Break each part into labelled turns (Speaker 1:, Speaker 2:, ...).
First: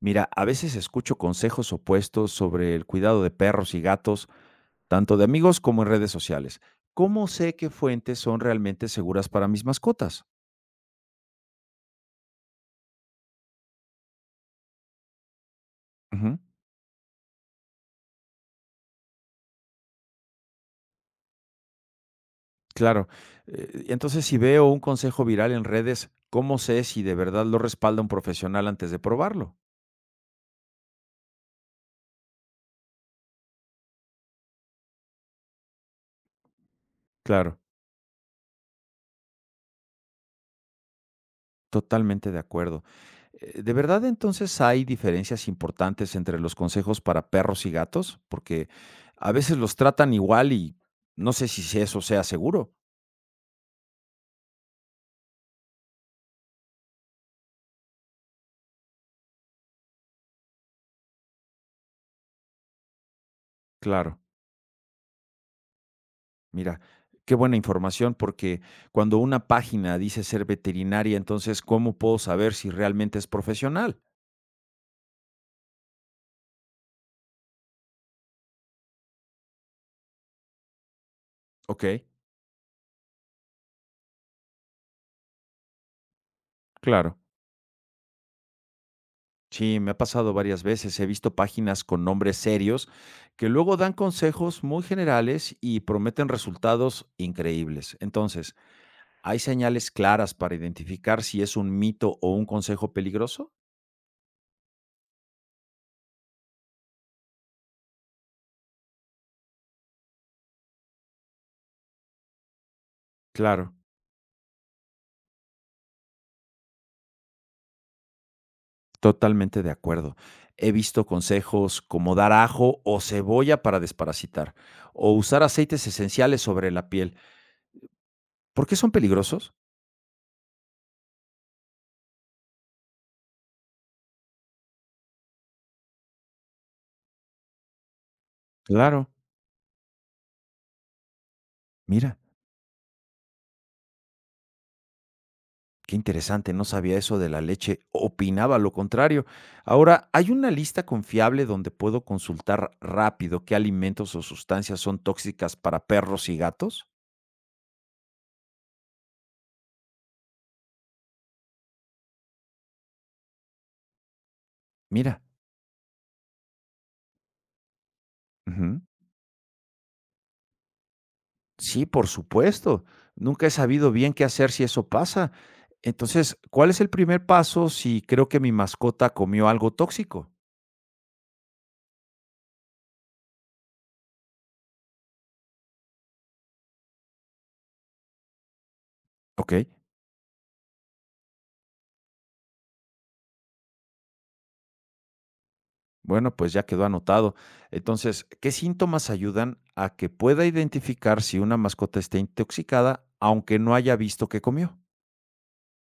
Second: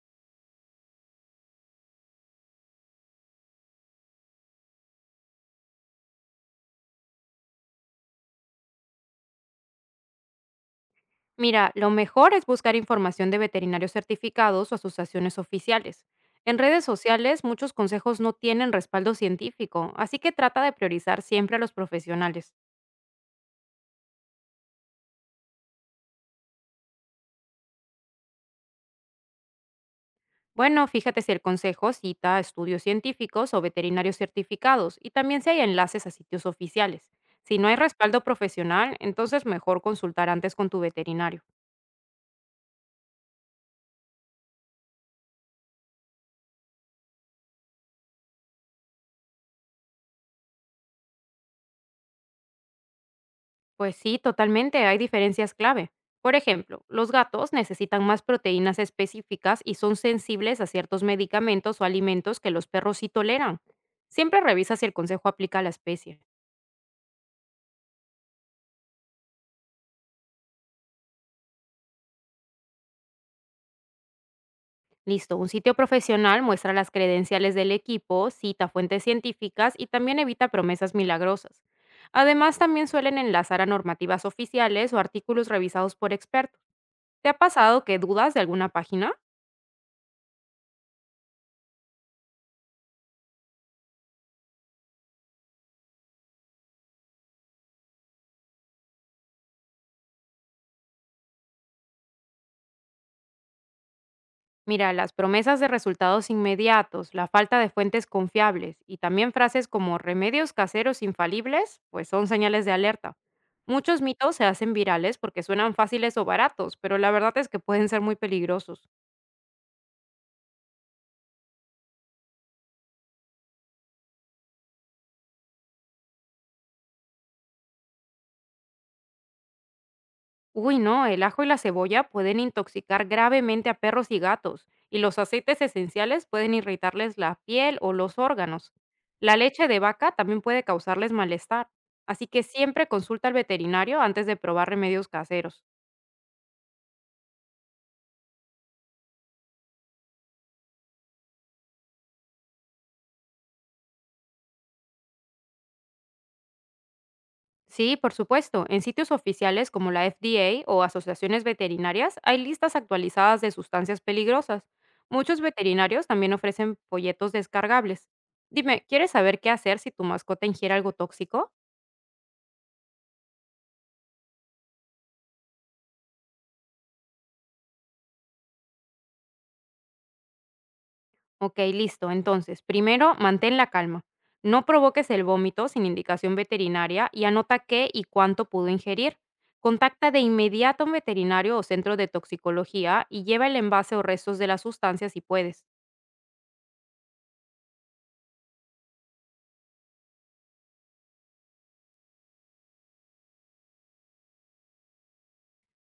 Speaker 1: Mira, a veces escucho consejos opuestos sobre el cuidado de perros y gatos, tanto de amigos como en redes sociales. ¿Cómo sé qué fuentes son realmente seguras para mis mascotas?
Speaker 2: Mira, lo mejor es buscar información de veterinarios certificados o asociaciones oficiales.
Speaker 1: Ujú.
Speaker 2: En redes sociales muchos consejos no tienen respaldo científico, así que trata de priorizar siempre a los profesionales.
Speaker 1: Claro. Entonces, si veo un consejo viral en redes, ¿cómo sé si de verdad lo respalda un profesional antes de probarlo?
Speaker 2: Bueno, fíjate si el consejo cita estudios científicos o veterinarios certificados y también si hay enlaces a sitios oficiales. Si
Speaker 1: Claro,
Speaker 2: no hay respaldo profesional, entonces mejor consultar antes con tu veterinario.
Speaker 1: totalmente de acuerdo. ¿De verdad entonces hay diferencias importantes entre los consejos para perros y gatos? Porque a veces los tratan igual y no sé si eso sea seguro.
Speaker 2: Pues sí, totalmente, hay diferencias clave. Por ejemplo, los gatos necesitan más proteínas específicas y son sensibles a ciertos medicamentos o alimentos que los perros sí toleran.
Speaker 1: Claro,
Speaker 2: Siempre revisa si el consejo aplica a la especie.
Speaker 1: mira, qué buena información porque cuando una página dice ser veterinaria, entonces, ¿cómo puedo saber si realmente es profesional?
Speaker 2: Listo, un sitio profesional muestra las credenciales del equipo, cita fuentes científicas y también evita promesas milagrosas.
Speaker 1: Ok,
Speaker 2: Además, también suelen enlazar a normativas oficiales o artículos revisados por expertos.
Speaker 1: claro.
Speaker 2: ¿Te ha pasado que dudas de alguna página?
Speaker 1: Sí, me ha pasado varias veces. He visto páginas con nombres serios que luego dan consejos muy generales y prometen resultados increíbles. Entonces, ¿hay señales claras para identificar si es un mito o un consejo peligroso?
Speaker 2: Mira, las promesas de resultados inmediatos, la falta de fuentes confiables y también frases como remedios caseros infalibles, pues son señales de alerta.
Speaker 1: Claro.
Speaker 2: Muchos mitos se hacen virales porque suenan fáciles o baratos, pero la verdad es que pueden ser muy peligrosos.
Speaker 1: Totalmente de acuerdo. He visto consejos como dar ajo o cebolla para desparasitar, o usar aceites esenciales sobre la piel. ¿Por qué son peligrosos?
Speaker 2: Uy, no, el ajo y la cebolla pueden intoxicar gravemente a perros y gatos, y los aceites esenciales pueden irritarles la piel o los órganos.
Speaker 1: Claro.
Speaker 2: La leche de vaca también puede causarles malestar,
Speaker 1: Mira,
Speaker 2: así que siempre consulta al veterinario antes de probar remedios caseros.
Speaker 1: qué interesante, no sabía eso de la leche, opinaba lo contrario. Ahora, ¿hay una lista confiable donde puedo consultar rápido qué alimentos o sustancias son tóxicas para perros y gatos?
Speaker 2: Sí, por supuesto. En sitios oficiales como la FDA o asociaciones veterinarias hay listas actualizadas de sustancias peligrosas.
Speaker 1: Mira.
Speaker 2: Muchos veterinarios también ofrecen folletos descargables. Dime, ¿quieres saber qué hacer si tu mascota ingiere algo tóxico?
Speaker 1: Sí, por supuesto. Nunca he sabido bien qué hacer si eso pasa. Entonces, ¿cuál es el primer paso si creo que mi mascota comió algo tóxico?
Speaker 2: Ok, listo. Entonces, primero, mantén la calma. No provoques el vómito sin indicación veterinaria y anota qué y cuánto pudo ingerir.
Speaker 1: Ok,
Speaker 2: Contacta de inmediato a un veterinario o centro de toxicología y lleva el envase o restos de la sustancia si puedes.
Speaker 1: bueno, pues ya quedó anotado. Entonces, ¿qué síntomas ayudan a que pueda identificar si una mascota está intoxicada aunque no haya visto que comió?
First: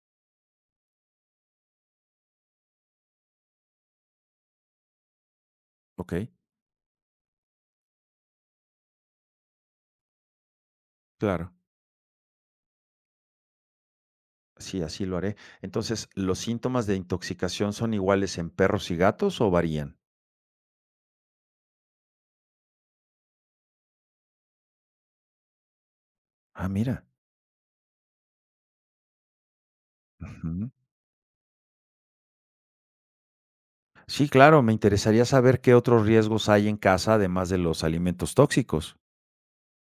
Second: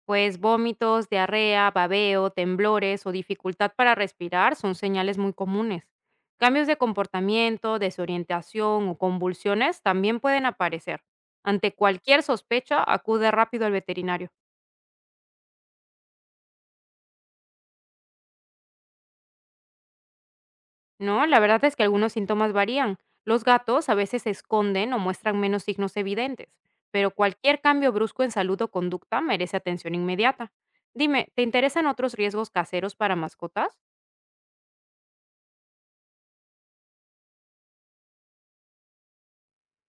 Speaker 2: Pues vómitos, diarrea, babeo, temblores o dificultad para respirar son señales muy comunes.
Speaker 1: Ok,
Speaker 2: Cambios de comportamiento, desorientación o convulsiones también pueden aparecer.
Speaker 1: claro.
Speaker 2: Ante cualquier sospecha, acude rápido al veterinario.
Speaker 1: Sí, así lo haré. Entonces, ¿los síntomas de intoxicación son iguales en perros y gatos o varían?
Speaker 2: No, la verdad es que algunos síntomas varían. Los gatos a veces se esconden o muestran menos signos evidentes,
Speaker 1: Ah, mira.
Speaker 2: pero cualquier cambio brusco en salud o conducta merece atención inmediata.
Speaker 1: Ujú.
Speaker 2: Dime, ¿te interesan otros riesgos caseros para mascotas?
Speaker 1: Sí, claro, me interesaría saber qué otros riesgos hay en casa además de los alimentos tóxicos.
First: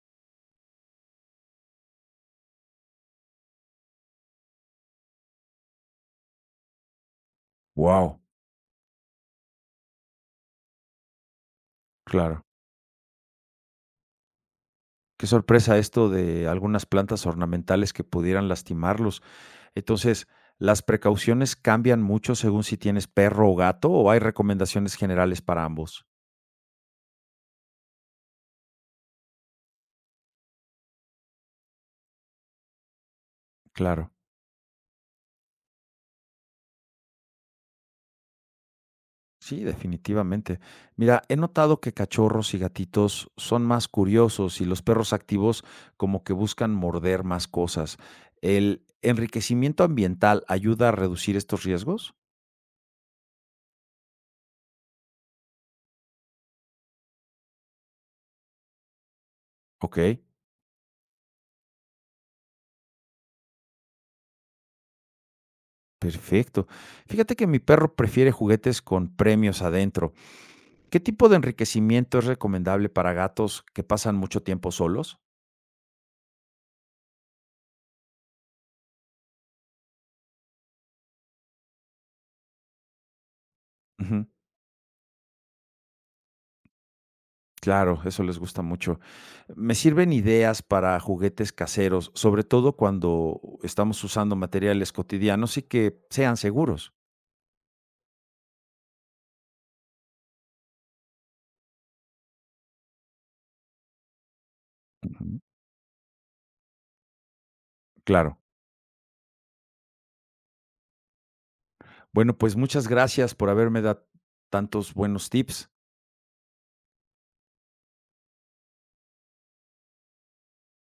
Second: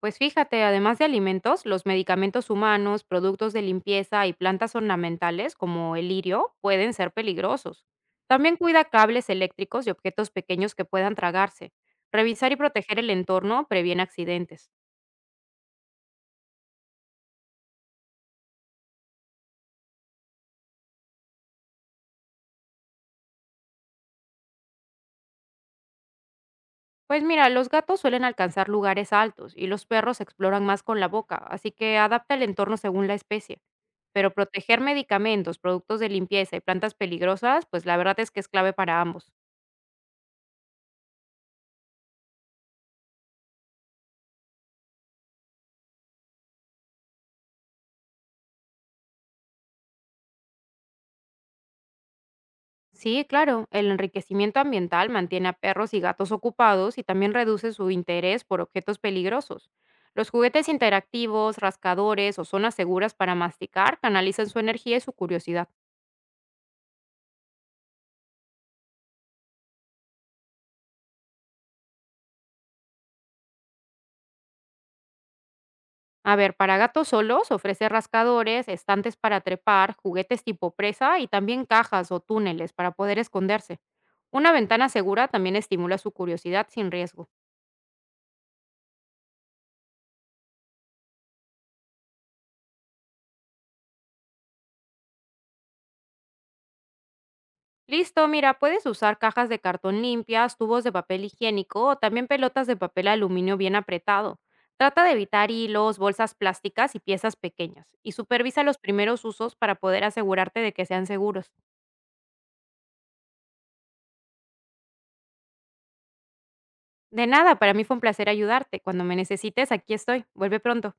Speaker 2: Pues fíjate, además de alimentos, los medicamentos humanos, productos de limpieza y plantas ornamentales como el lirio pueden ser peligrosos.
Speaker 1: Wow,
Speaker 2: También cuida cables eléctricos y objetos pequeños que puedan tragarse.
Speaker 1: claro.
Speaker 2: Revisar y proteger el entorno previene accidentes.
Speaker 1: Qué sorpresa esto de algunas plantas ornamentales que pudieran lastimarlos. Entonces, ¿las precauciones cambian mucho según si tienes perro o gato o hay recomendaciones generales para ambos?
Speaker 2: Pues mira, los gatos suelen alcanzar lugares altos y los perros exploran más con la boca, así que adapta el entorno según la especie.
Speaker 1: Claro.
Speaker 2: Pero proteger medicamentos, productos de limpieza y plantas peligrosas, pues la verdad es que es clave para ambos.
Speaker 1: Sí, definitivamente. Mira, he notado que cachorros y gatitos son más curiosos y los perros activos como que buscan morder más cosas. ¿El enriquecimiento ambiental ayuda a reducir estos riesgos?
Speaker 2: Sí, claro, el enriquecimiento ambiental mantiene a perros y gatos ocupados y también reduce su interés por objetos peligrosos.
Speaker 1: Ok,
Speaker 2: Los juguetes interactivos, rascadores o zonas seguras para masticar canalizan su energía y su curiosidad.
Speaker 1: perfecto. Fíjate que mi perro prefiere juguetes con premios adentro. ¿Qué tipo de enriquecimiento es recomendable para gatos que pasan mucho tiempo solos?
Speaker 2: A ver, para gatos solos ofrece rascadores, estantes para trepar, juguetes tipo presa y también cajas o túneles para poder esconderse.
Speaker 1: Ujú.
Speaker 2: Una ventana segura también estimula su curiosidad sin riesgo.
Speaker 1: Claro, eso les gusta mucho. Me sirven ideas para juguetes caseros, sobre todo cuando estamos usando materiales cotidianos y que sean seguros.
Speaker 2: Listo, mira, puedes usar cajas de cartón limpias, tubos de papel higiénico o también pelotas de papel aluminio bien apretado. Trata de
Speaker 1: Ujú.
Speaker 2: evitar hilos, bolsas plásticas y piezas pequeñas y
Speaker 1: Claro.
Speaker 2: supervisa los primeros usos para poder asegurarte de que sean seguros.
Speaker 1: Bueno, pues muchas gracias por haberme dado tantos buenos tips.
Speaker 2: De nada, para mí fue un placer ayudarte. Cuando me necesites, aquí estoy. Vuelve pronto.